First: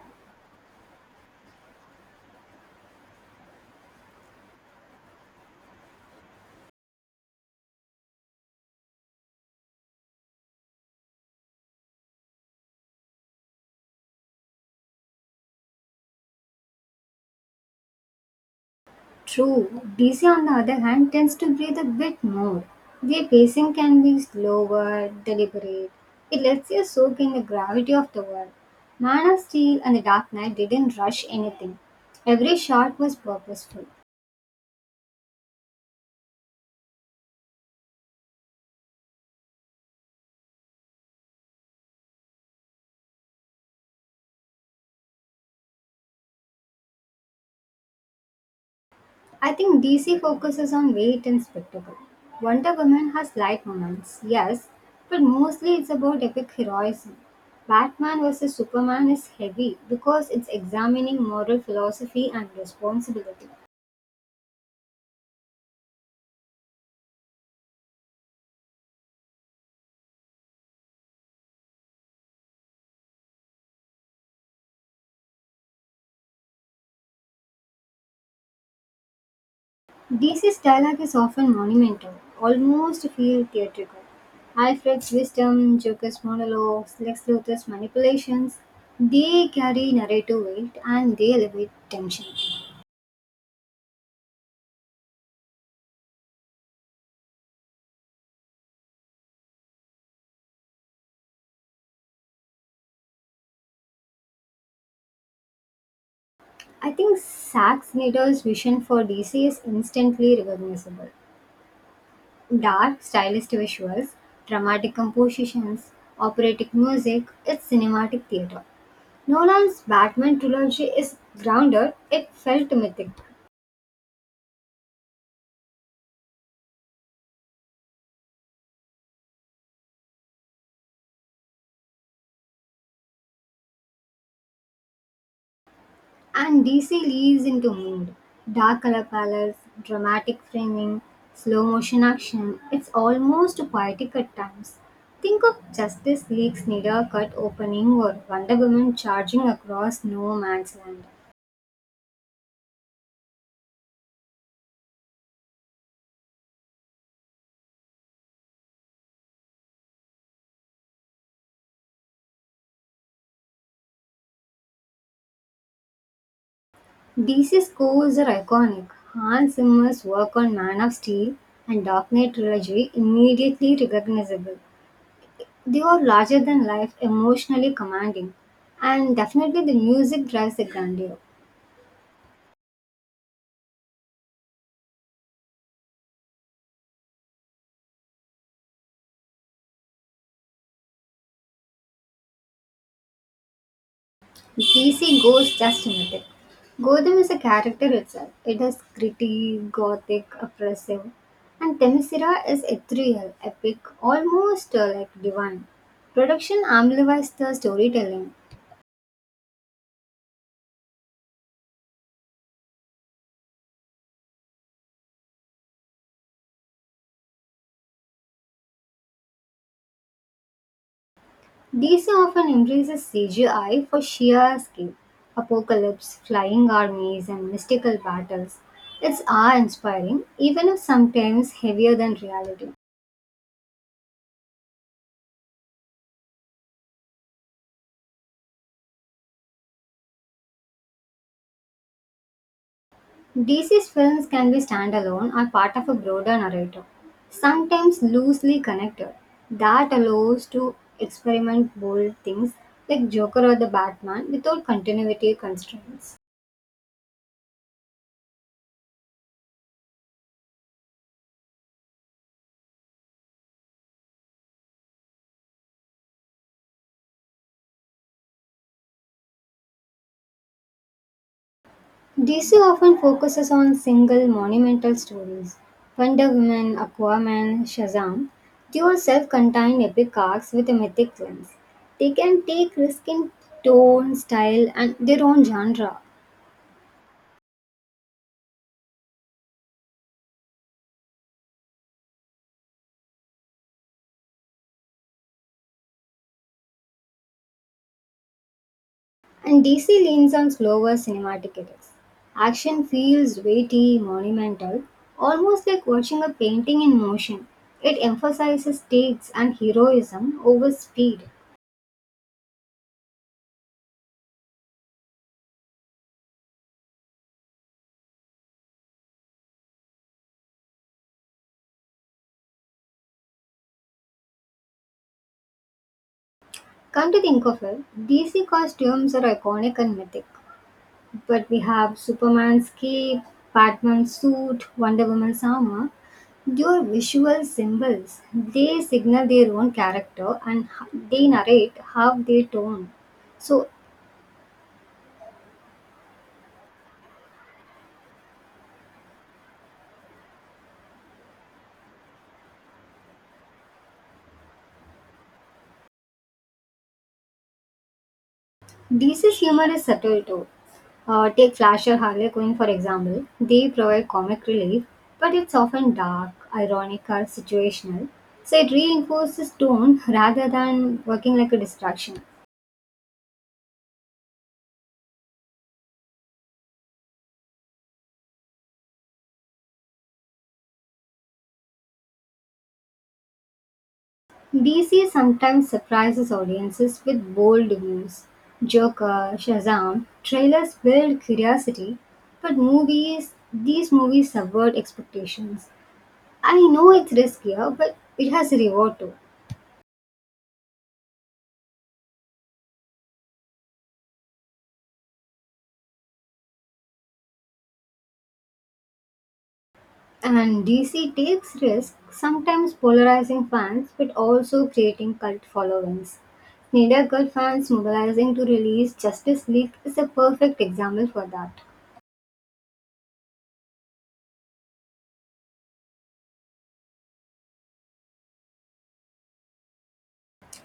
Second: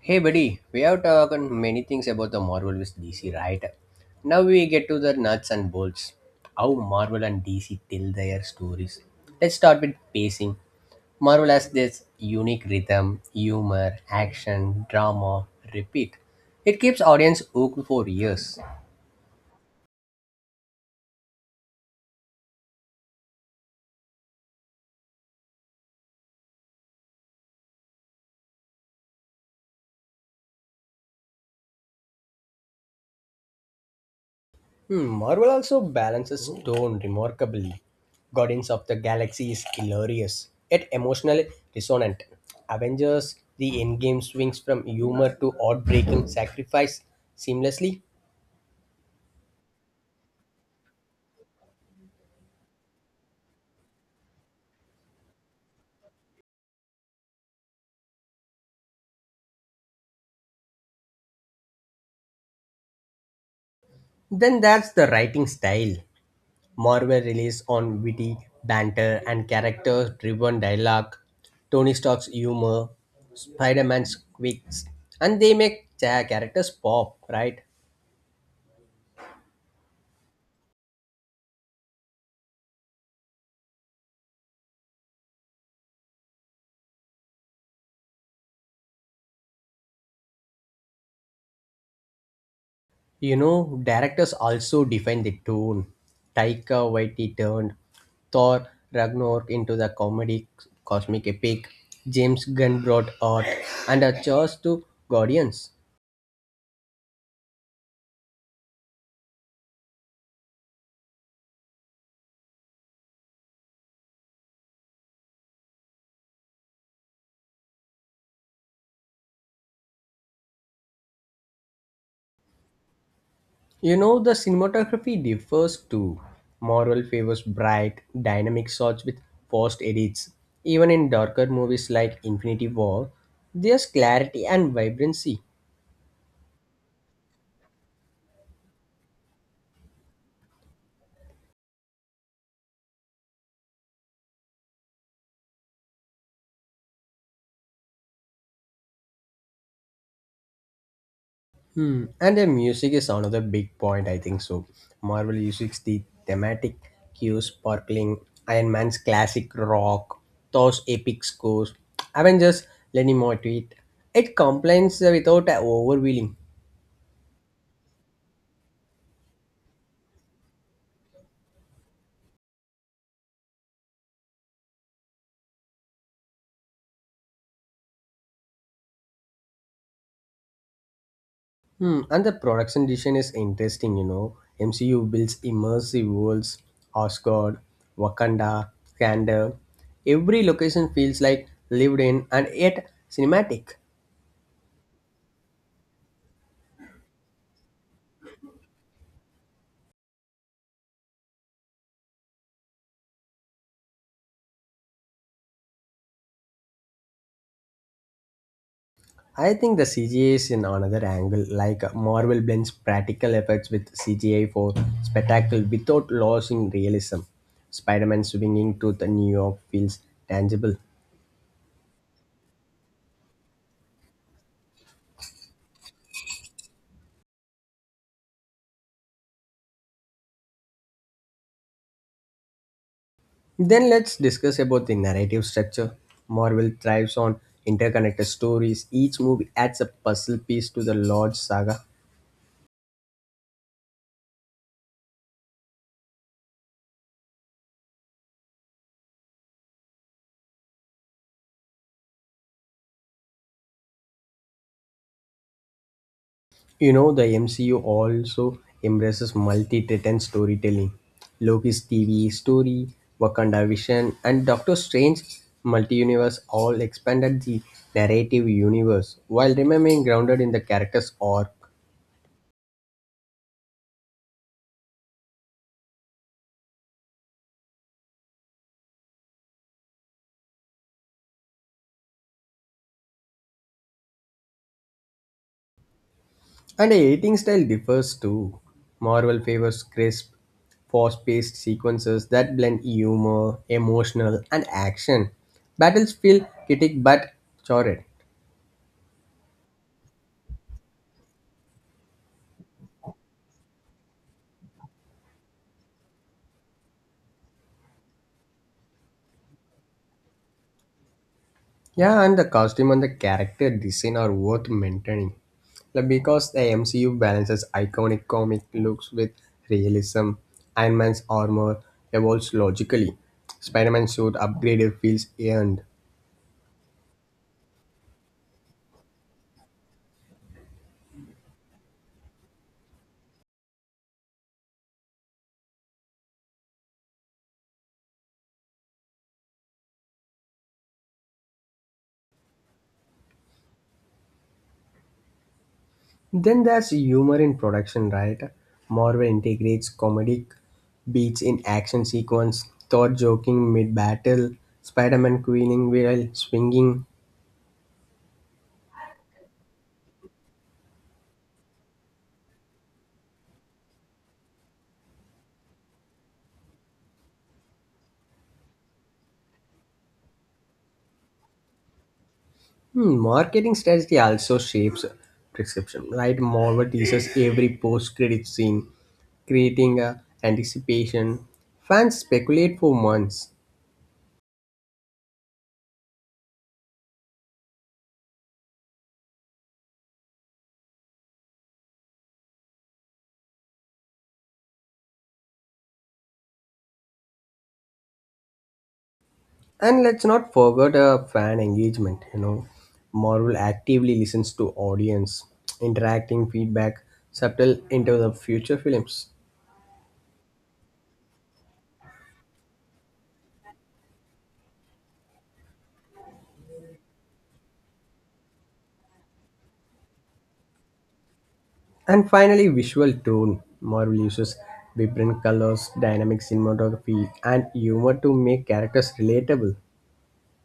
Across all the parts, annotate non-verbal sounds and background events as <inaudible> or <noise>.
Hey buddy, we have talked many things about the Marvel vs DC, right? Now we get to the nuts and bolts. How Marvel and DC tell their stories. Let's start with pacing. Marvel has this unique rhythm, humor, action, drama, repeat. It keeps audience hooked for years. True, DC on the other hand tends to breathe a bit more. Their pacing can be slower, deliberate. It lets you soak in the gravity of the world. Man of Steel and The Dark Knight didn't rush anything. Every shot was purposeful. Marvel also balances tone remarkably. Guardians of the Galaxy is hilarious, yet emotionally dissonant. Avengers, the endgame swings from humor to heartbreaking sacrifice seamlessly. I think DC focuses on weight and spectacle. Wonder Woman has light moments, yes, but mostly it's about epic heroism. Batman vs Superman is heavy because it's examining moral philosophy and responsibility. Then that's the writing style. Marvel relies on witty banter and character driven dialogue, Tony Stark's humor, Spider Man's quirks, and they make characters pop, right? Dece's dialogue is often monumental, almost feel theatrical. Alfred's wisdom, Joker's monologues, Lex Luthor's manipulations, they carry narrative weight and they elevate tension. You know, directors also define the tone. Taika Waititi turned Thor Ragnarok into the comedy cosmic epic. James Gunn brought art and a charge to Guardians. I think Zack Snyder's vision for DC is instantly recognizable. Dark, stylized visuals, dramatic compositions, operatic music, it's cinematic theater. Nolan's Batman trilogy is grounded, it felt mythic. You know, the cinematography differs too. Marvel favors bright, dynamic shots with fast edits. Even in darker movies like Infinity War, there's clarity and vibrancy. And DC leaves into mood. Dark color palettes, dramatic framing, slow motion action. It's almost poetic at times. Think of Justice League's needle cut opening or Wonder Woman charging across no man's land. Hmm. And the music is another big point, I think so. Marvel uses the thematic cues, sparkling Iron Man's classic rock, Thor's epic scores, Avengers, Lenny more to it. It complains without overwhelming. DC scores are iconic. Hans Zimmer's work on Man of Steel and Dark Knight trilogy immediately recognizable. They are larger than life, emotionally commanding, and definitely the music drives the grandeur. Hmm. And the production design is interesting, you know. MCU builds immersive worlds, Asgard, Wakanda, Kanda. Every location feels like lived in and yet cinematic. DC goes just another. Gotham is a character itself. It is gritty, gothic, oppressive. And Themyscira is ethereal, epic, almost like divine. Production amplifies the storytelling. I think the CGI is in another angle, like Marvel blends practical effects with CGI for spectacle without losing realism. Spider Man swinging to the New York feels tangible. DC often embraces CGI for sheer scale, apocalypse, flying armies, and mystical battles. It's awe inspiring, even if sometimes heavier than reality. Then let's discuss about the narrative structure. Marvel thrives on interconnected stories. Each movie adds a puzzle piece to the large saga. DC's films can be standalone or part of a broader narrative, sometimes loosely connected. That allows to experiment bold things like Joker or the Batman without continuity constraints. You know, the MCU also embraces multi-threaded storytelling. Loki's TV story, Wakanda Vision, and Doctor Strange multi-universe all expanded the narrative universe while remaining grounded in the character's arc. DC often focuses on single monumental stories. Wonder Woman, Aquaman, Shazam, they are self-contained epic arcs with a mythic lens. They can take risk in tone, style, and their own genre. And the editing style differs too. Marvel favors crisp, fast-paced sequences that blend humor, emotional, and action. Battles feel kinetic but charted. And DC leans on slower cinematic edits. Action feels weighty, monumental, almost like watching a painting in motion. It emphasizes stakes and heroism over speed. Yeah, and the costume and the character design are worth maintaining. Like because the MCU balances iconic comic looks with realism, Iron Man's armor evolves logically, Spider Man's suit upgraded feels earned. Come to think of it, DC costumes are iconic and mythic, but we have Superman's cape, Batman's suit, Wonder Woman's armor. Your visual symbols, they signal their own character and they narrate how they tone. So Then there's humor in production, right? Marvel integrates comedic beats in action sequence, Thor joking mid battle, Spider Man queening while swinging. DC's humor is subtle too. Take Flash or Harley Quinn for example. They provide comic relief, but it's often dark, ironic, or situational. So it reinforces tone rather than working like a distraction. Marketing strategy also shapes prescription, right? Marvel teases every post-credit scene, creating a anticipation. Fans speculate for months. DC sometimes surprises audiences with bold views. Joker, Shazam, trailers build curiosity, but movies, these movies subvert expectations. I know it's riskier, but it has a reward too. And let's not forget fan engagement, you know. Marvel actively listens to audience, interacting feedback, subtle into the future films. And DC takes risks, sometimes polarizing fans but also creating cult followings. Snyder Cut fans mobilizing to release Justice League is a perfect example for that. And finally, visual tone. Marvel uses vibrant colors, dynamic cinematography, and humor to make characters relatable.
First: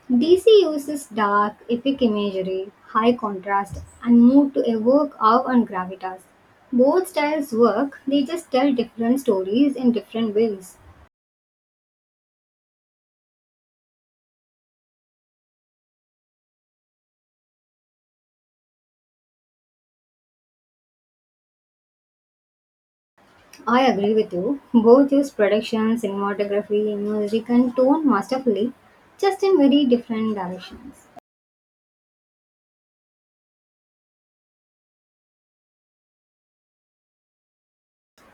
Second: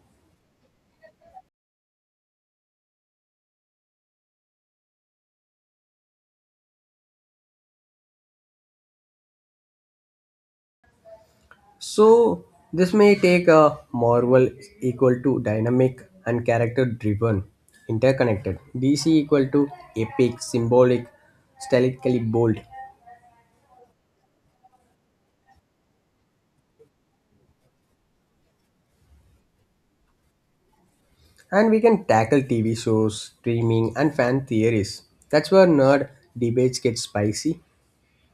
DC uses dark, epic imagery, high contrast, and mood to evoke awe and gravitas. Both styles work, they just tell different stories in different ways. So, this may take a Marvel equal to dynamic and character driven, interconnected, DC equal to epic, symbolic, stylistically bold. I agree with you. Both use production, cinematography, music, and tone masterfully, just in very different directions. And we can tackle TV shows, streaming, and fan theories. That's where nerd debates get spicy.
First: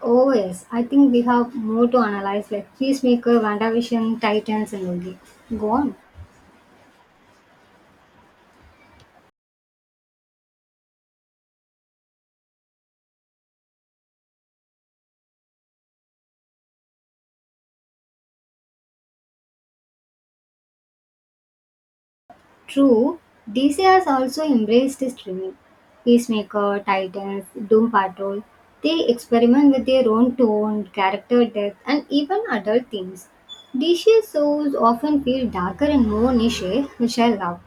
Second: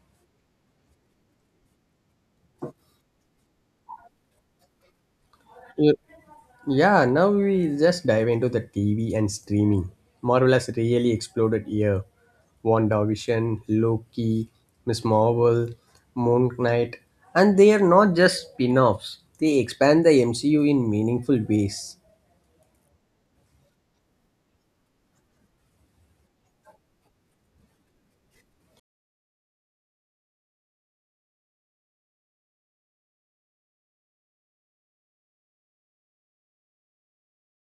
Oh, yes, I think we have more to analyze like Peacemaker, WandaVision, Titans, and Loki. Go You, on. Yeah, now we just dive into the TV and streaming. Marvel has really exploded here. WandaVision, Loki, Miss Marvel, Moon Knight, and they are not just spin offs, they expand the MCU in meaningful ways. True, DC has also embraced streaming. Peacemaker, Titans, Doom Patrol. They experiment with their own tone, character depth, and even adult themes. DC shows often feel darker and more niche, which I love.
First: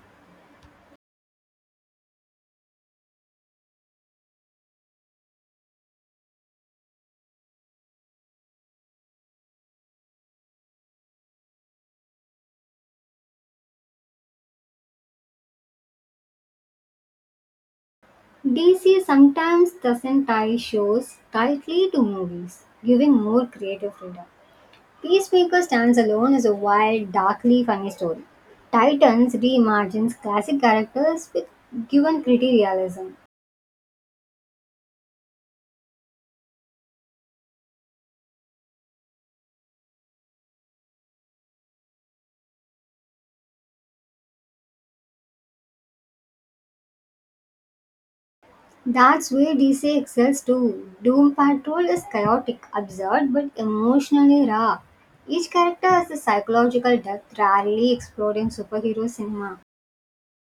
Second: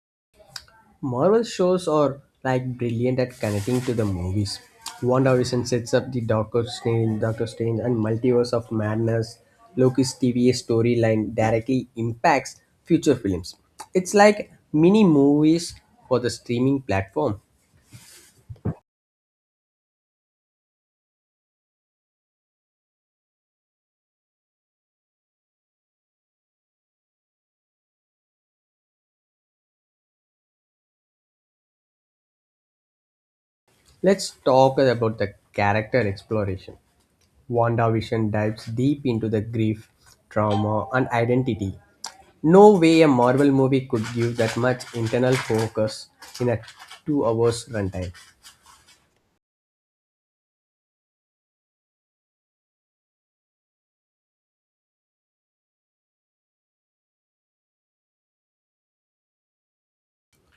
Marvel shows are like brilliant at connecting to the movies. WandaVision sets up the Doctor Strange, Doctor Strange and Multiverse of Madness. Loki's TVA storyline directly impacts future films. It's like mini movies for the streaming platform. DC sometimes doesn't tie shows tightly to movies, giving more creative freedom. Peacemaker stands alone as a wild, darkly funny story. Titans reimagines classic characters with given pretty realism. Let's talk about the character exploration. WandaVision dives deep into the grief, trauma, and identity. No way a Marvel movie could give that much internal focus in a 2 hour runtime. That's where DC excels too. Doom Patrol is chaotic, absurd, but emotionally raw. Each character has a psychological depth rarely explored in superhero cinema.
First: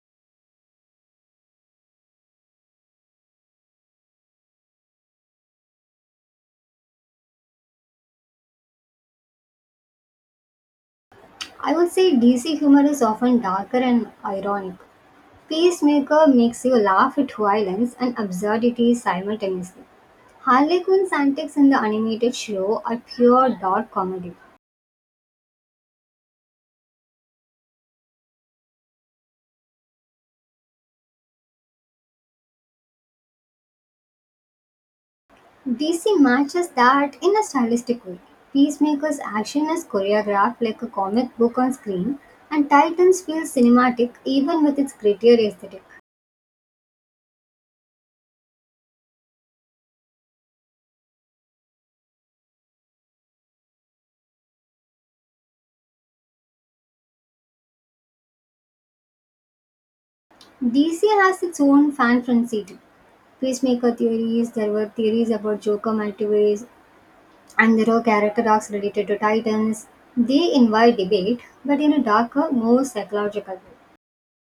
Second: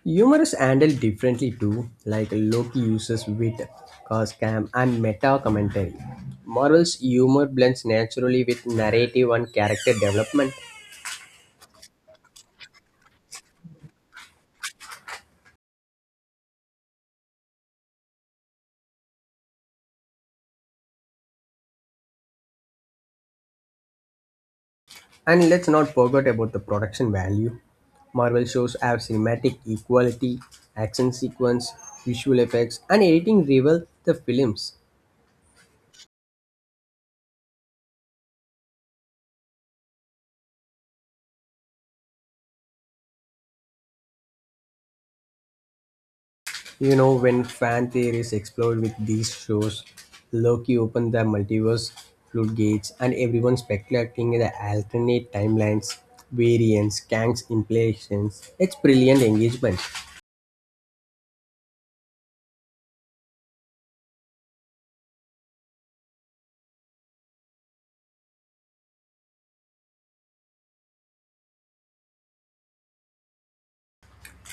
Humor is handled differently too, like Loki uses wit, coscam, and meta commentary. Marvel's humor blends naturally with narrative and character development. I would say DC humor is often darker and ironic. Peacemaker makes you laugh at violence and absurdity simultaneously. Harley Quinn's antics in the animated show are pure dark comedy. And let's not forget about the production value. Marvel shows have cinematic equality, action sequence, visual effects, and editing rival the films. DC matches that in a stylistic way. Peacemaker's action is choreographed like a comic book on screen, and Titans feels cinematic even with its grittier aesthetic. You know, when fan theories explode with these shows, Loki opened the multiverse floodgates and everyone speculating in the alternate timelines, variants, Kang's implications. It's brilliant engagement. DC has its own fan frenzy too. Peacemaker theories, there were theories about Joker multiverse, and there are character arcs related to Titans. They invite debate, but in a darker, more psychological way.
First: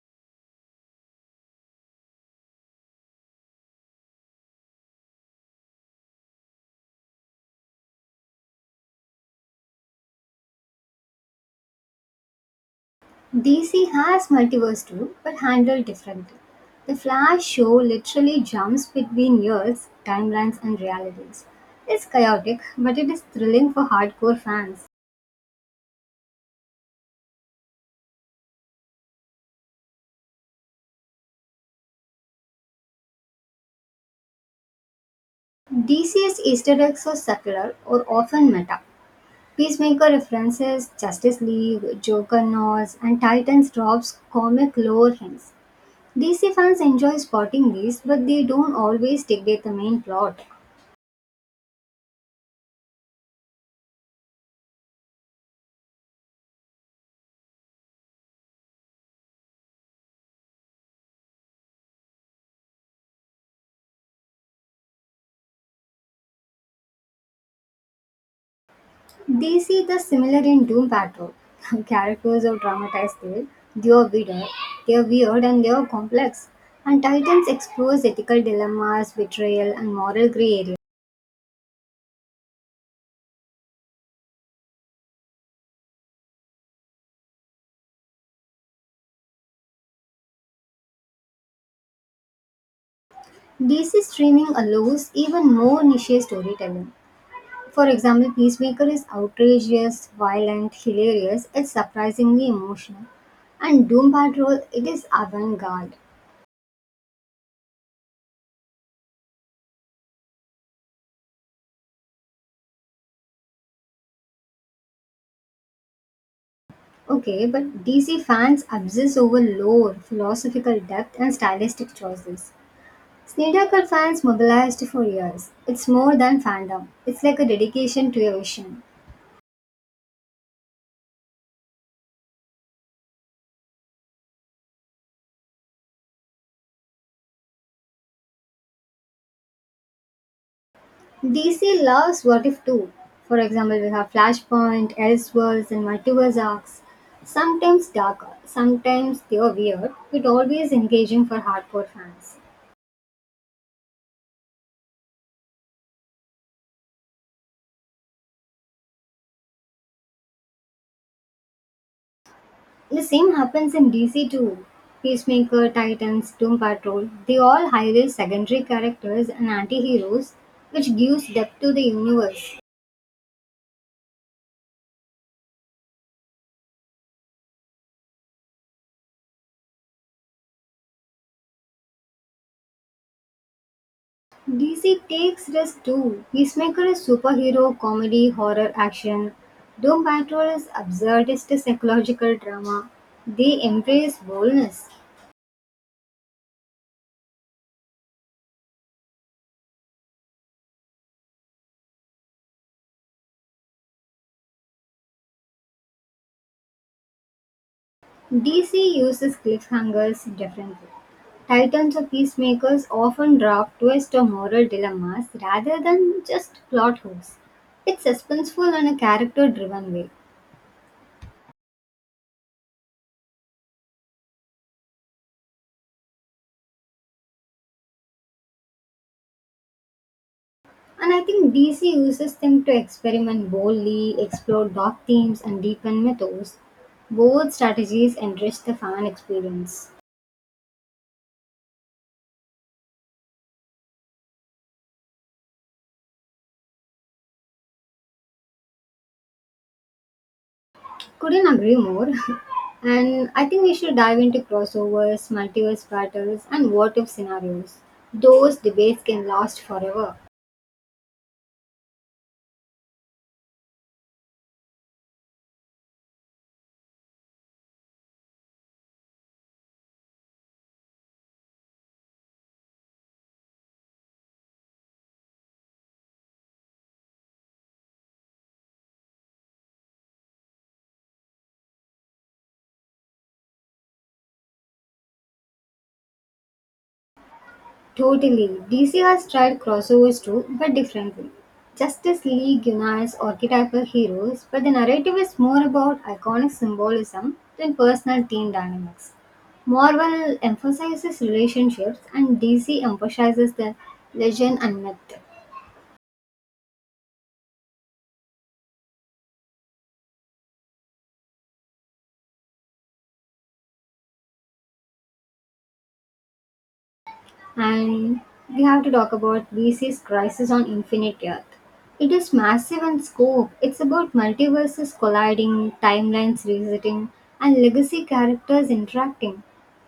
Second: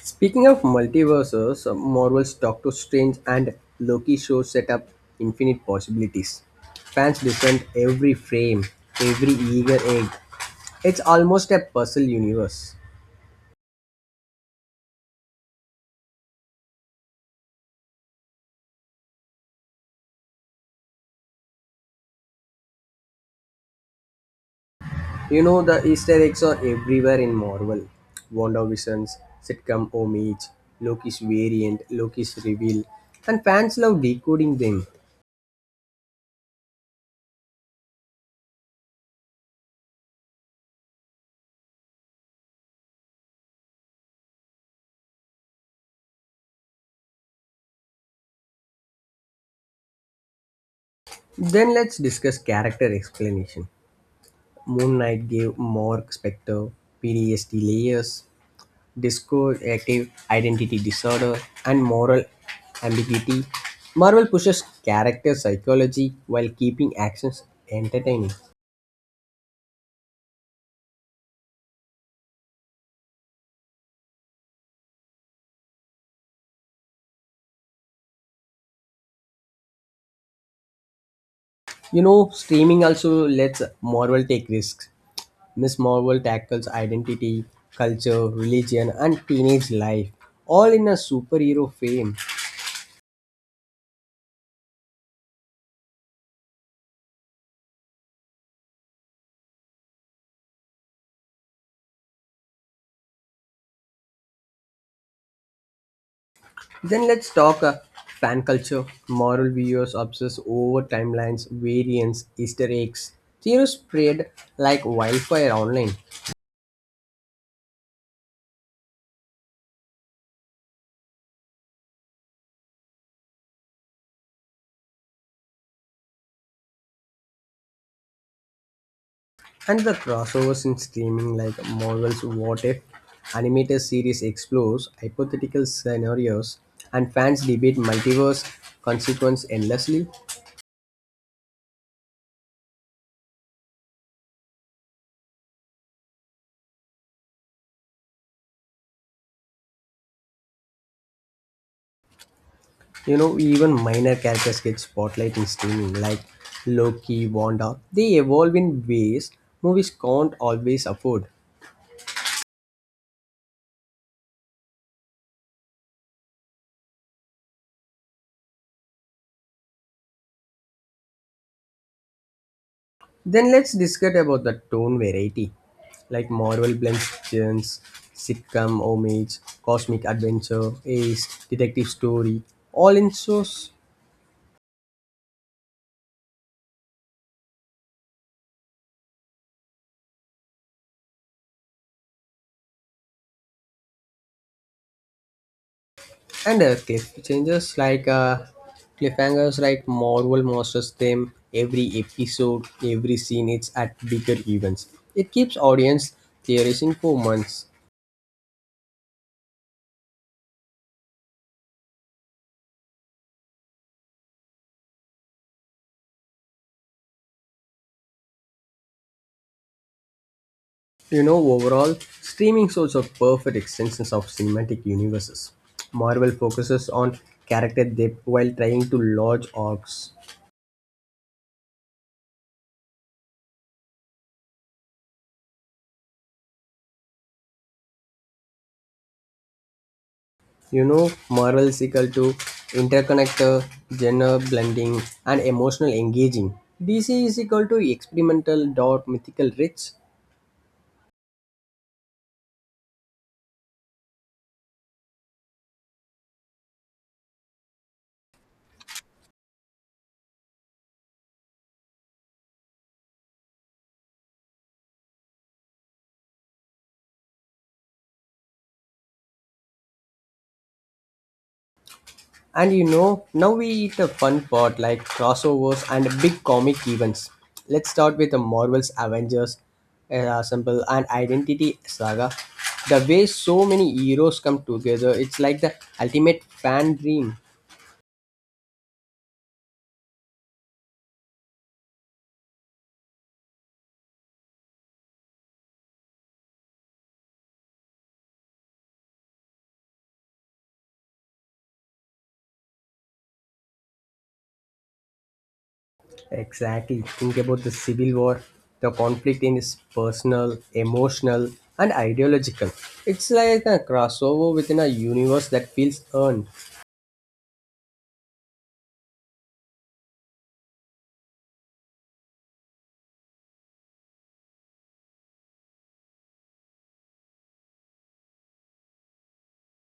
Speaking of multiverses, Marvel's Doctor Strange and Loki show set up infinite possibilities. Fans defend every frame, every eager egg. It's almost a puzzle universe. DC has multiverse too, but handled differently. The Flash show literally jumps between years, timelines, and realities. It's chaotic, but it is thrilling for hardcore fans. You know the Easter eggs are everywhere in Marvel. WandaVision's sitcom homage, Loki's variant, Loki's reveal, and fans love decoding them. DC's Easter eggs are subtler or often meta. Peacemaker references Justice League, Joker nods, and Titans drops comic lore hints. DC fans enjoy spotting these, but they don't always dictate the main plot. Then let's discuss character explanation. Moon Knight gave Mark Spector PTSD layers, disco identity disorder, and moral ambiguity. Marvel pushes character psychology while keeping actions entertaining. They see the similar in Doom Patrol. <laughs> Characters are dramatized there, they are weird, they are weird and they are complex. And Titans explores ethical dilemmas, betrayal, and moral gray area. You know, streaming also lets Marvel take risks. Miss Marvel tackles identity, culture, religion, and teenage life, all in a superhero frame. DC streaming allows even more niche storytelling. For example, Peacemaker is outrageous, violent, hilarious, it's surprisingly emotional. And Doom Patrol, it is avant-garde. Then let's talk fan culture. Marvel viewers obsess over timelines, variants, Easter eggs. Theories spread like wildfire online, Okay, but DC fans obsess over lore, philosophical depth, and stylistic choices. Snedeker fans mobilized for years. It's more than fandom, it's like a dedication to a vision. and the crossovers in streaming, like Marvel's What If, animated series explores hypothetical scenarios, and fans debate multiverse consequence endlessly. DC loves What If too. For example, we have Flashpoint, Elseworlds, and multiverse arcs. Sometimes darker, sometimes they are weird, but always engaging for hardcore fans. You know, even minor characters get spotlight in streaming, like Loki, Wanda. They evolve in ways movies can't always afford. The same happens in DC too. Peacemaker, Titans, Doom Patrol, they all highlight secondary characters and anti-heroes, which gives depth to the universe. Then let's discuss about the tone variety, like Marvel blends genres, sitcom homage, cosmic adventure, ace, detective story, all in shows. DC takes risks too. Peacemaker is superhero, comedy, horror, action. Doom Patrol is absurdist psychological drama. They embrace boldness. And cliffhangers, like Marvel masters them every episode, every scene. It's at bigger events. It keeps audience theorizing for months. DC uses cliffhangers differently; Titans or Peacemakers often drop twist or moral dilemmas rather than just plot hooks. It's suspenseful in a character driven way. You know, overall, streaming shows are perfect extensions of cinematic universes. Marvel focuses on character depth while trying to launch arcs. And I think DC uses them to experiment boldly, explore dark themes, and deepen mythos. Both strategies enrich the fan experience. You know, morals equal to interconnector, gender blending, and emotional engaging. DC is equal to experimental dot mythical rich. Couldn't agree more. <laughs> And I think we should dive into crossovers, multiverse battles, and what if scenarios. Those debates can last forever. And you know, now we eat a fun part like crossovers and big comic events. Let's start with the Marvel's Avengers sample and Identity Saga. The way so many heroes come together, it's like the ultimate fan dream. Totally. DC has tried crossovers too, but differently. Justice League unites archetypal heroes, but the narrative is more about iconic symbolism than personal team dynamics. Marvel emphasizes relationships, and DC emphasizes the legend and myth. Exactly. Think about the civil war. The conflict in is personal, emotional, and ideological. It's like a crossover within a universe that feels earned. And we have to talk about DC's Crisis on Infinite Earth. It is massive in scope. It's about multiverses colliding, timelines resetting, and legacy characters interacting.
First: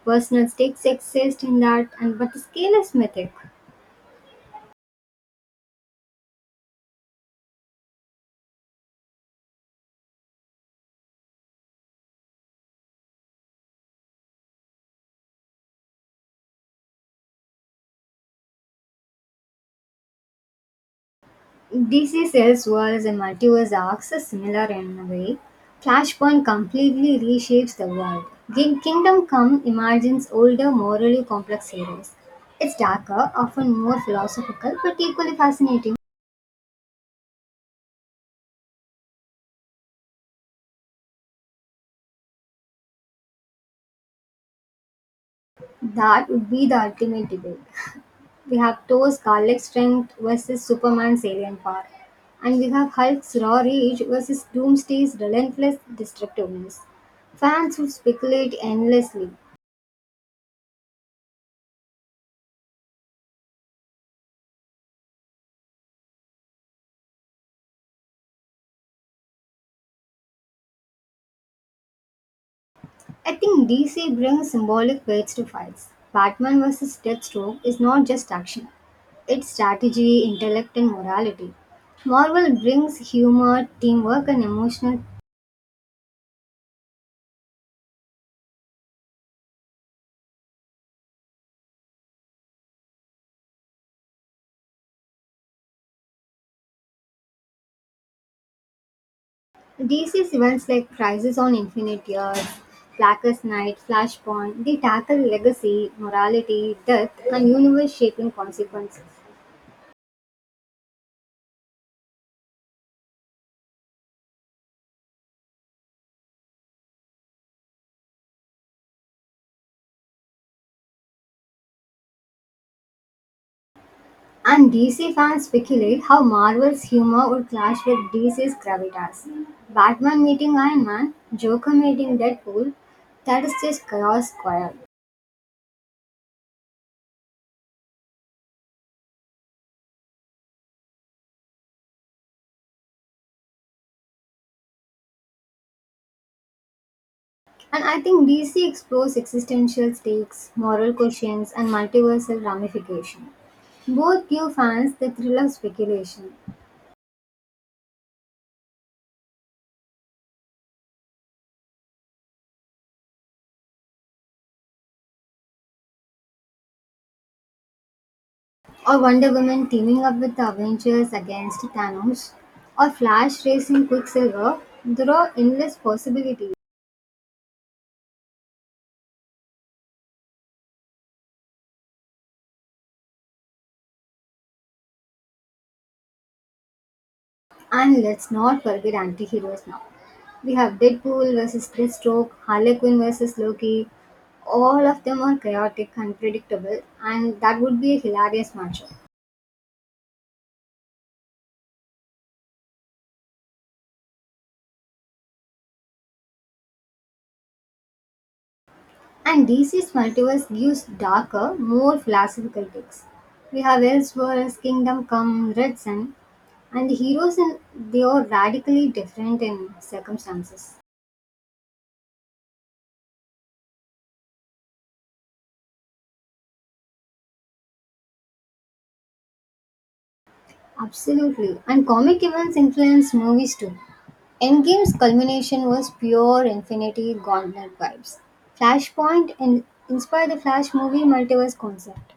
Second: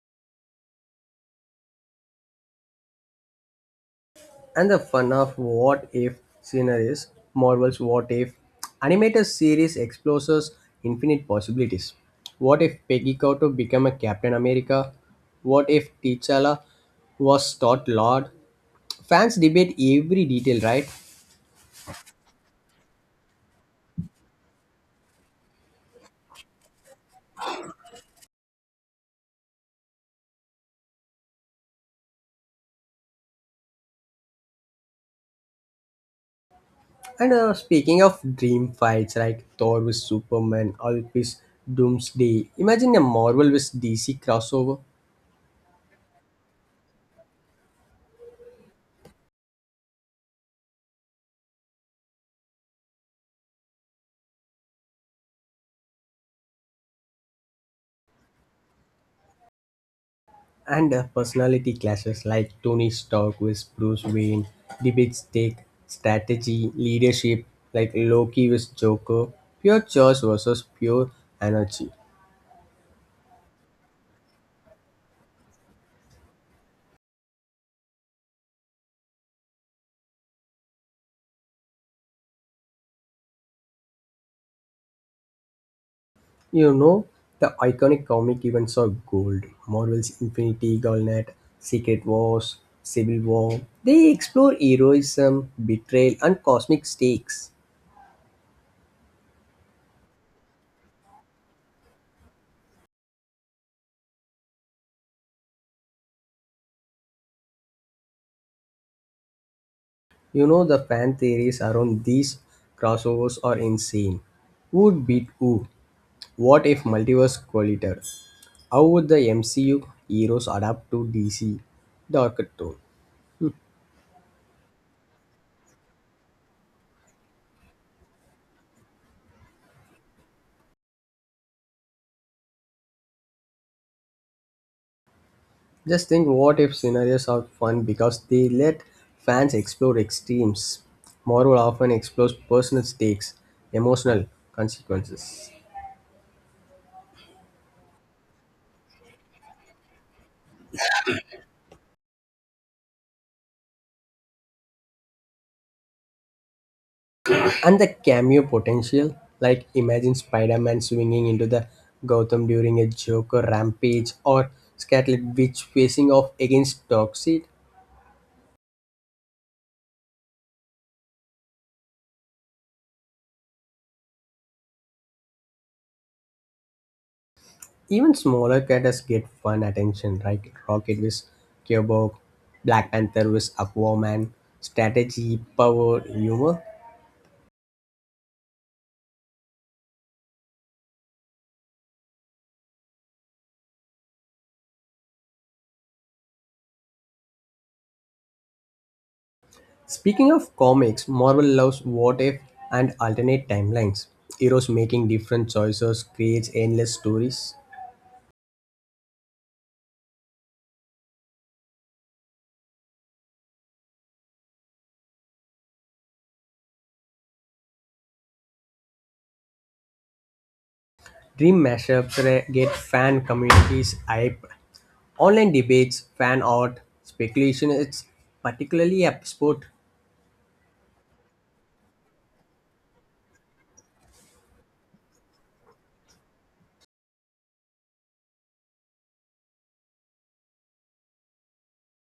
Personal stakes exist in that, and but the scale is mythic. And the fun of what if scenarios, Marvel's What If, animated series explores infinite possibilities. What if Peggy Carter became a Captain America? What if T'Challa was taught Lord? Fans debate every detail, right? DC Sales was a multiverse arcs, so similar in a way. Flashpoint completely reshapes the world. Kingdom Come imagines older, morally complex heroes. It's darker, often more philosophical, but equally fascinating. And speaking of dream fights like Thor with Superman, Hulk with Doomsday, imagine a Marvel with DC crossover. That would be the ultimate debate. We have Thor's garlic strength versus Superman's alien power. And we have Hulk's raw rage versus Doomsday's relentless destructiveness. Fans would speculate endlessly. And personality clashes like Tony Stark with Bruce Wayne, debates take strategy, leadership like Loki with Joker, pure choice versus pure energy. I think DC brings symbolic weights to fights. Batman vs. Deathstroke is not just action, it's strategy, intellect, and morality. Marvel brings humor, teamwork, and emotional. You know, the iconic comic events of gold, Marvel's Infinity Gauntlet, Secret Wars, Civil War, they explore heroism, betrayal, and cosmic stakes. DC's events like Crisis on Infinite Earths, Blackest Night, Flashpoint, they tackle legacy, morality, death, and universe shaping consequences. You know, the fan theories around these crossovers are insane. Who'd beat who? What if multiverse collided? How would the MCU heroes adapt to DC 's darker tone? And DC fans speculate how Marvel's humor would clash with DC's gravitas. Batman meeting Iron Man, Joker meeting Deadpool, that is just chaos squared. Just think what if scenarios are fun because they let fans explore extremes. Marvel often explores personal stakes, emotional consequences, And I think DC explores existential stakes, moral questions, and multiversal ramifications. Both give fans the thrill of speculation. and the cameo potential. Like imagine Spider Man swinging into the Gotham during a Joker rampage, or Scarlet Witch facing off against Darkseid. Or Wonder Woman teaming up with the Avengers against Thanos, or Flash racing Quicksilver, there are endless possibilities. Even smaller characters get fun attention, right? Rocket with Cubone, Black Panther with Aquaman, strategy, power, humor. And let's not forget anti-heroes now. We have Deadpool versus Deathstroke, Harley Quinn versus Loki. All of them are chaotic, unpredictable, and that would be a hilarious matchup. Speaking of comics, Marvel loves what if and alternate timelines. Heroes making different choices creates endless stories. And DC's multiverse gives darker, more philosophical takes. We have Elseworlds, Kingdom Come, Red Sun, and the heroes in they are radically different in circumstances. Dream mashups get fan communities hype. Online debates, fan art, speculation. It's particularly a sport. Absolutely. And comic events influenced movies too. Endgame's culmination was pure Infinity Gauntlet vibes. Flashpoint inspired the Flash movie multiverse concept,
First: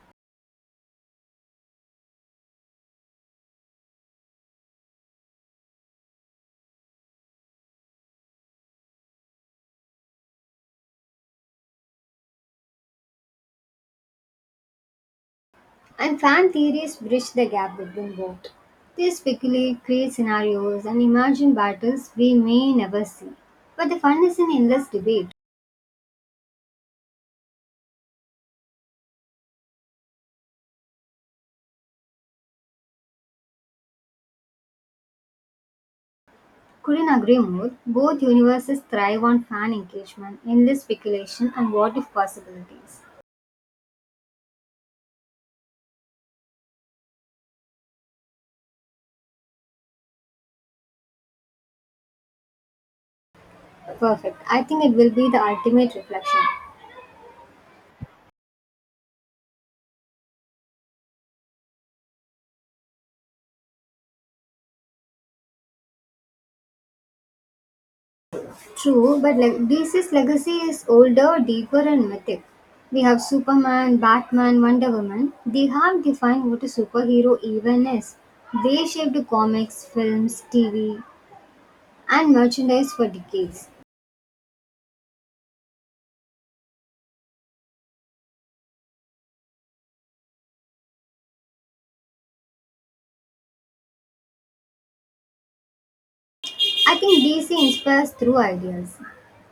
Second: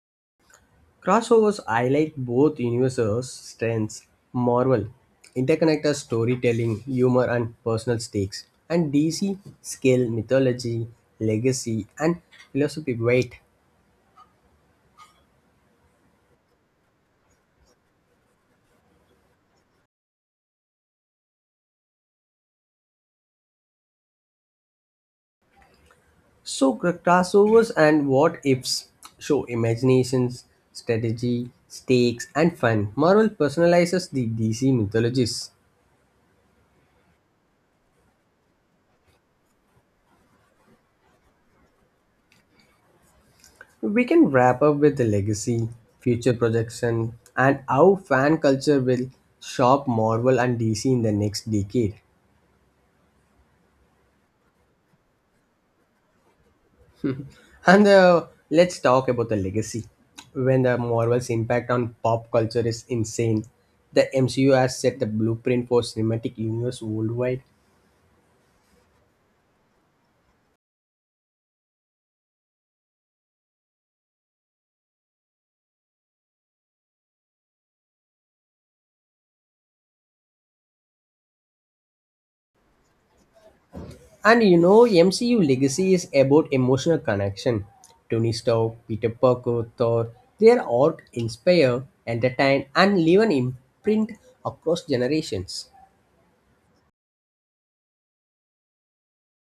Crossovers highlight both universes' strengths. Marvel interconnected storytelling, humor, and personal stakes. And DC scale mythology, legacy, and philosophy weight. and fan theories bridge the gap between both. They speculate, create scenarios, and imagine battles we may never see. But the fun is in endless debate. So crossovers and what ifs show imaginations, strategy, stakes, and fun. Marvel personalizes the DC mythologies. Couldn't agree more. Both universes thrive on fan engagement, endless speculation, and what if possibilities. We can wrap up with the legacy, future projection, and how fan culture will shop Marvel and DC in the next decade. Perfect. I think it will be the ultimate reflection. And let's talk about the legacy. When the Marvel's impact on pop culture is insane, the MCU has set the blueprint for cinematic universe worldwide. True, but like DC's legacy is older, deeper, and mythic. We have Superman, Batman, Wonder Woman. They have defined what a superhero even is. They shaped comics, films, TV, and merchandise for decades. And you know, MCU legacy is about emotional connection. Tony Stark, Peter Parker, Thor, they are art inspire, entertain, and leave an imprint across generations. I think DC inspires through ideas.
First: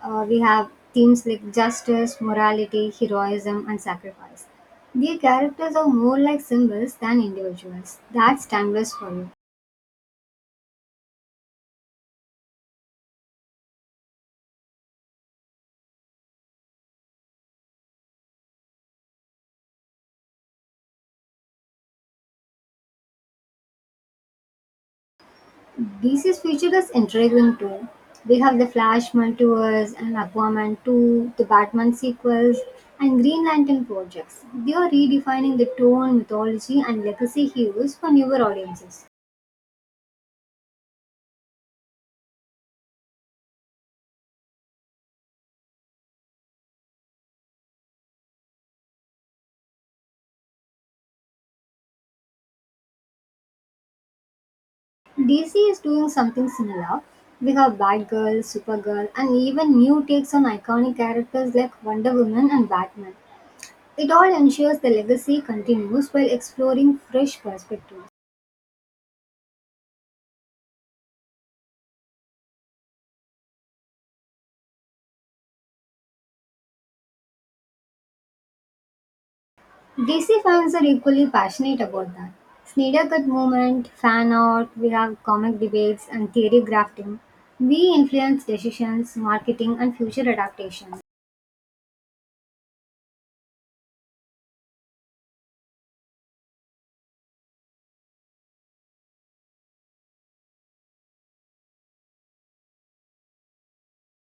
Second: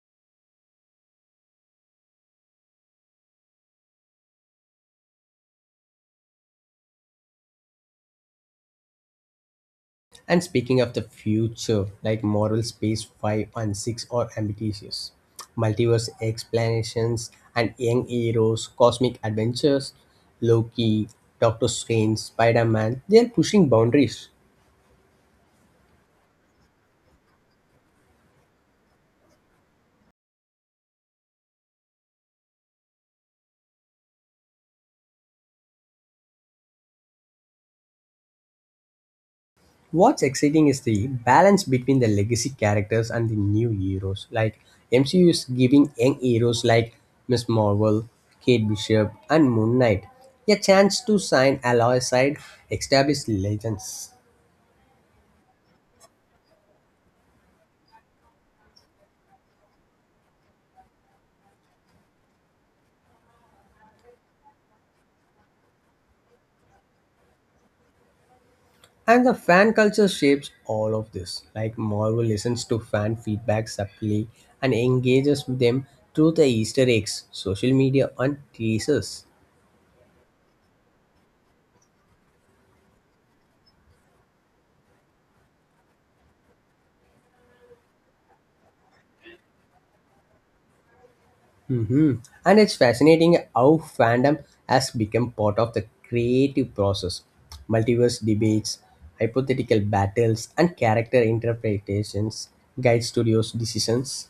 We have themes like justice, morality, heroism, and sacrifice. Their characters are more like symbols than individuals. That's timeless for you. And speaking of the future, like Marvel Space 5 and 6 are ambitious. Multiverse explanations and young heroes, cosmic adventures, Loki, Doctor Strange, Spider Man, they are pushing boundaries. DC's future is intriguing too: we have the Flash multiverse and Aquaman two, the Batman sequels, and Green Lantern projects. They are redefining the tone, mythology, and legacy heroes for newer audiences. What's exciting is the balance between the legacy characters and the new heroes. Like MCU is giving young heroes like Miss Marvel, Kate Bishop, and Moon Knight a chance to shine alongside established legends. DC is doing something similar. We have Batgirl, Supergirl, and even new takes on iconic characters like Wonder Woman and Batman. It all ensures the legacy continues while exploring fresh perspectives. And the fan culture shapes all of this. Like Marvel listens to fan feedback subtly and engages with them through the Easter eggs, social media, and teasers. DC fans are equally passionate about that. Snyder Cut movement, fan art, we have comic debates and theory grafting. We influence decisions, marketing, and future adaptations. hmm And it's fascinating how fandom has become part of the creative process. Multiverse debates, hypothetical battles, and character interpretations guide studios' decisions.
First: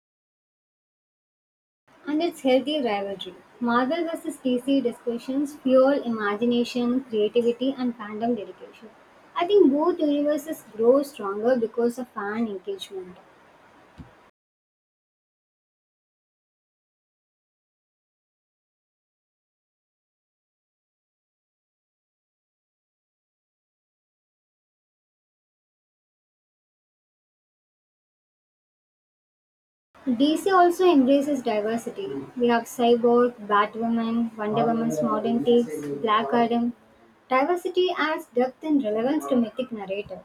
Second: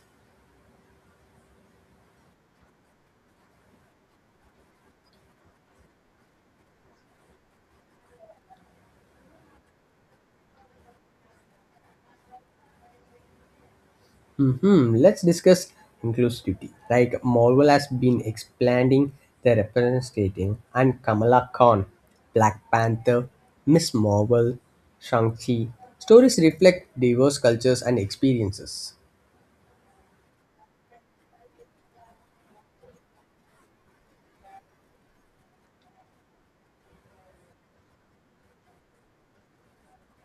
And it's healthy rivalry. Marvel vs. DC discussions fuel imagination, creativity, and fandom dedication. I think both universes grow stronger because of fan engagement. Let's discuss inclusivity. Like Marvel has been expanding their representation, and Kamala Khan, Black Panther, Miss Marvel, Shang-Chi. Stories reflect diverse cultures and experiences. DC also embraces diversity. We have Cyborg, Batwoman, Wonder Woman's Modern Takes, Black Adam. Diversity adds depth and relevance to mythic narrative.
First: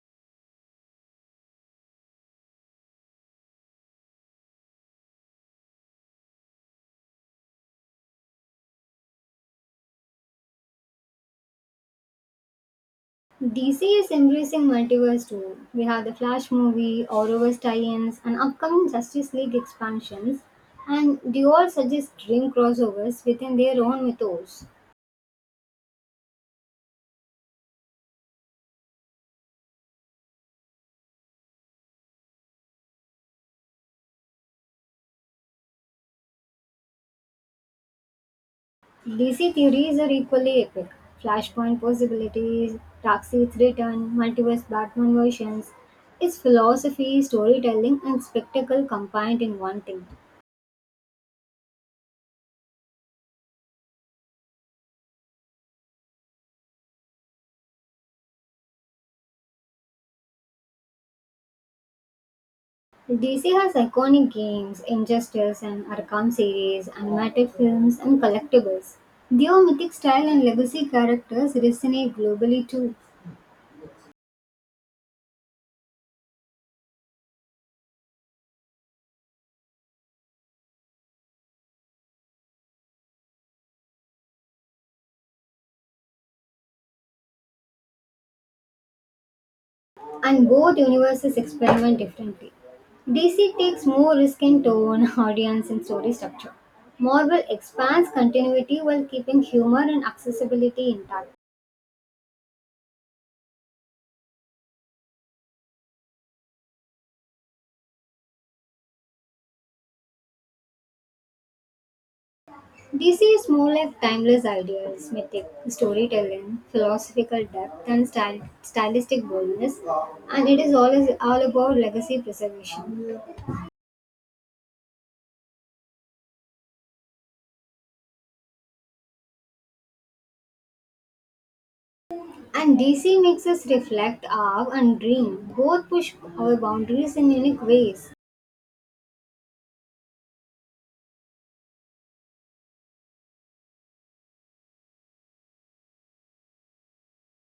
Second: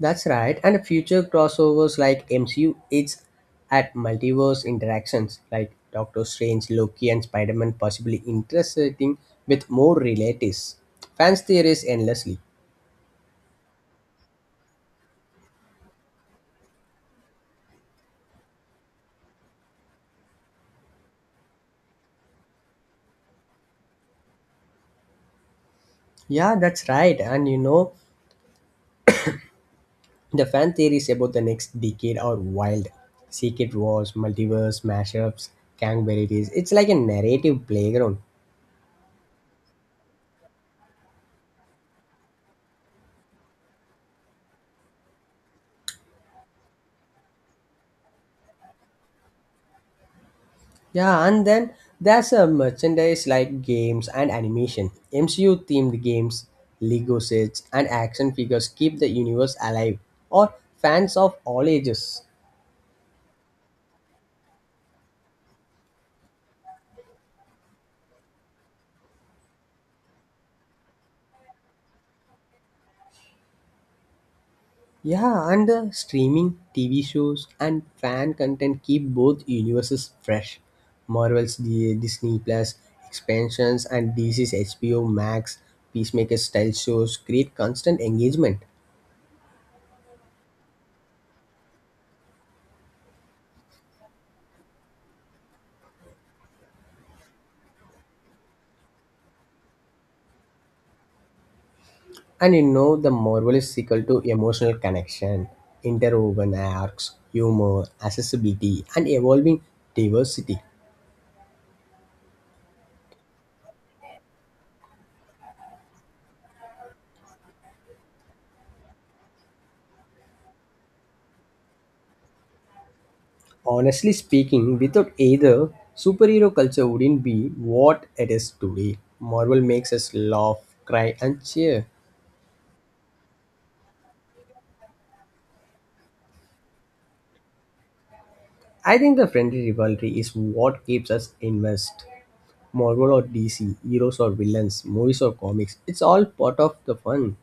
That's right, and future crossovers like MCU it's at multiverse interactions like Doctor Strange, Loki, and Spider Man possibly intersecting with more relatives. Fans theories endlessly. DC is embracing multiverse too. We have the Flash movie, Arrowverse tie-ins, and upcoming Justice League expansions. And they all suggest dream crossovers within their own mythos. Yeah, that's right, and you know the fan theories about the next decade are wild. Secret wars, multiverse mashups, gang varieties. It's like a narrative playground. DC theories are equally epic. Flashpoint possibilities, Darkseid's return, multiverse Batman versions. It's philosophy, storytelling, and spectacle combined in one thing. Yeah, and then there's a merchandise like games and animation. MCU themed games, Lego sets, and action figures keep the universe alive or fans of all ages. DC has iconic games, Injustice and Arkham series, animated films, and collectibles. Their mythic style and legacy characters resonate globally too. Yeah, and the streaming, TV shows, and fan content keep both universes fresh. Marvel's Disney Plus expansions and DC's HBO Max Peacemaker style shows create constant engagement. And both universes experiment differently. DC takes more risk in tone, <laughs> audience, and story structure. Marvel expands continuity while keeping humor and accessibility intact. And you know, the Marvel is equal to emotional connection, interwoven arcs, humor, accessibility, and evolving diversity. DC is more like timeless ideas, mythic storytelling, philosophical depth, and stylistic boldness, and it is always all about legacy preservation. Honestly speaking, without either, superhero culture wouldn't be what it is today. Marvel makes us laugh, cry, and cheer. And DC makes us reflect, our and dream. Both push our boundaries in unique ways. I think the friendly rivalry is what keeps us immersed. Marvel or DC, heroes or villains, movies or comics, it's all part of the fun.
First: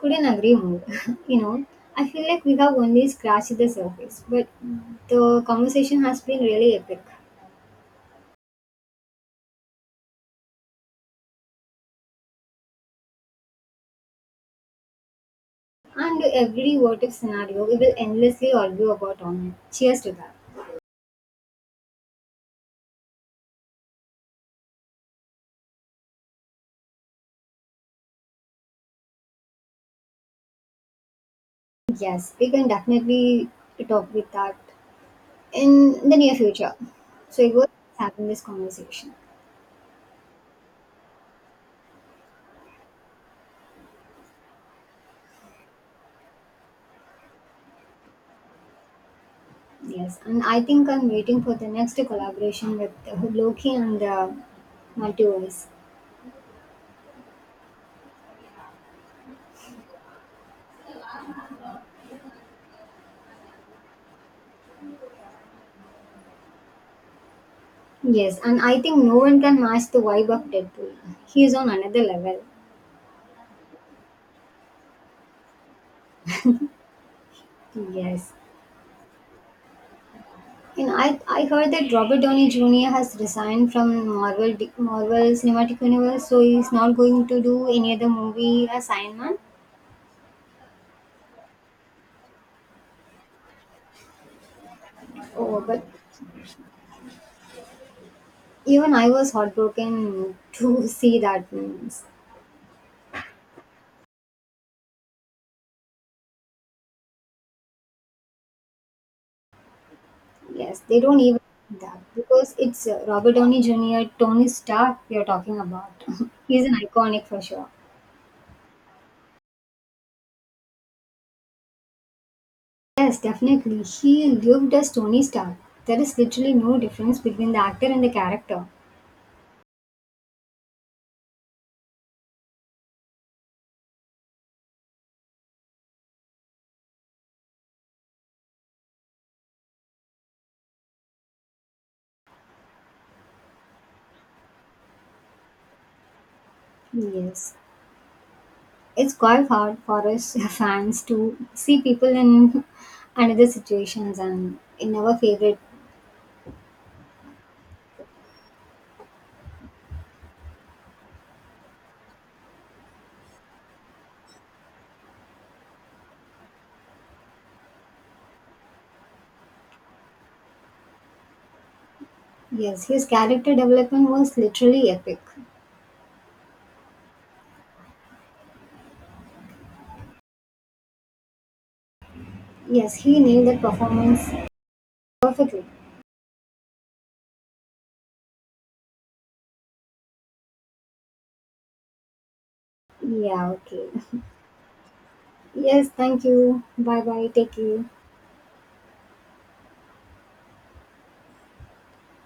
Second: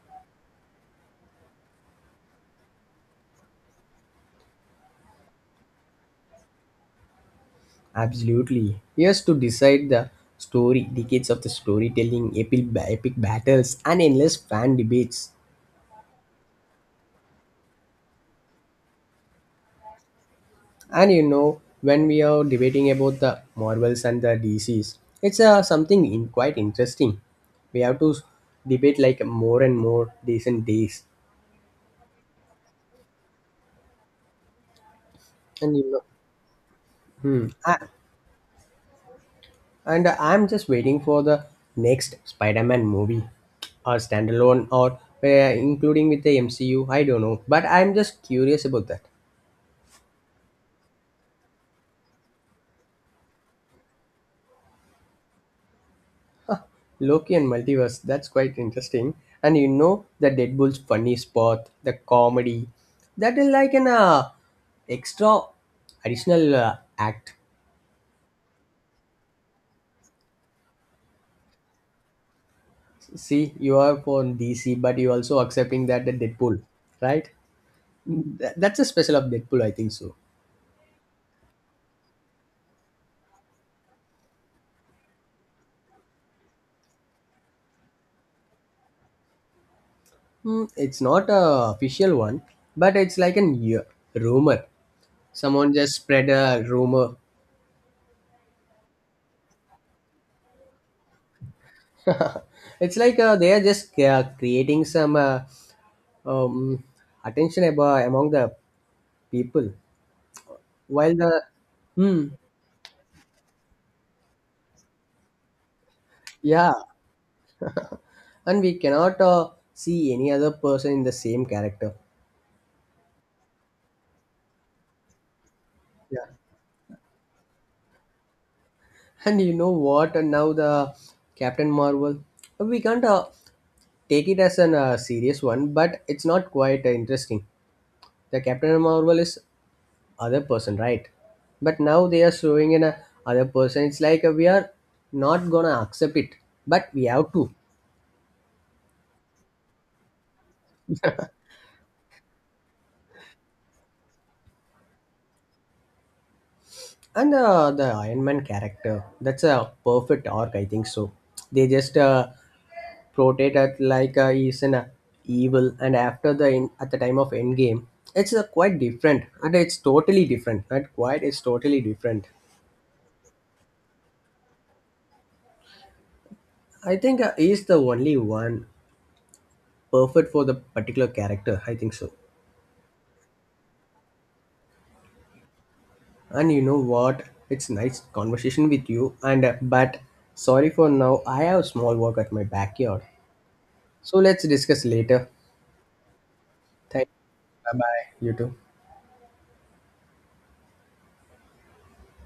Couldn't agree more. <laughs> You know, I feel like we have only scratched the surface, but the conversation has been really epic. Absolutely. He to decide the story, decades of the storytelling, epic, epic battles, and endless fan debates. And every what if scenario we will endlessly argue about online. Cheers to that. And you know, when we are debating about the Marvels and the DCs, it's something in quite interesting. We have to debate like more and more days and days. Yes, we can definitely talk with that And you know, in the near future. So hmm, it was I, having this conversation. and I'm just waiting for the next Spider-Man movie, or standalone, or including with the MCU. I don't know, but I'm just curious about that. Yes, and I think I'm waiting for the next collaboration with Loki and the multiverse. Loki and Multiverse, that's quite interesting. And you know the Deadpool's funny spot, the comedy, that is like an extra additional act. Yes, and I think no one can match the vibe of Deadpool. He is on another level. See, you are for DC, but you also accepting that the Deadpool, right? Yes. That's a special of Deadpool, I think so. And I heard that Robert Downey Jr. has resigned from Marvel Cinematic Universe, so he's not going to do any other movie as Iron Man. It's not a official one, but it's like an yeah, rumor. Oh, Someone but just spread a rumor. even I was heartbroken to <laughs> see that. Means. It's like they are just creating some um, attention about among the people Yes, they while don't the even do that hmm because it's Robert Downey Jr., Tony Stark we are talking about. <laughs> He's yeah an iconic for sure. and we cannot see any other person in the same character Yes, definitely. He lived as Tony Stark. There is yeah literally no difference between the actor and the character. and you know what and now the captain marvel we can't take it as an serious one but it's not quite interesting the captain marvel is other person right but now they are showing in a other person it's like we are not gonna accept it but we have to Yes. It's quite hard for us <laughs> fans to see people in <laughs> another situations and in our favorite. and the iron man character that's a perfect arc I think so they just portrayed it like he's an evil and after the in, at the time of endgame it's quite different and it's totally different not quite it's totally different Yes, his character development was literally epic. I think he's the only one perfect for the particular character I think so Yes, he nailed the performance perfectly. and you know what it's nice conversation with you and but sorry for now I have small work at my backyard Yeah, okay. so let's discuss later. Yes, thank you. Bye Thank bye. Take you. Bye care. bye. You too.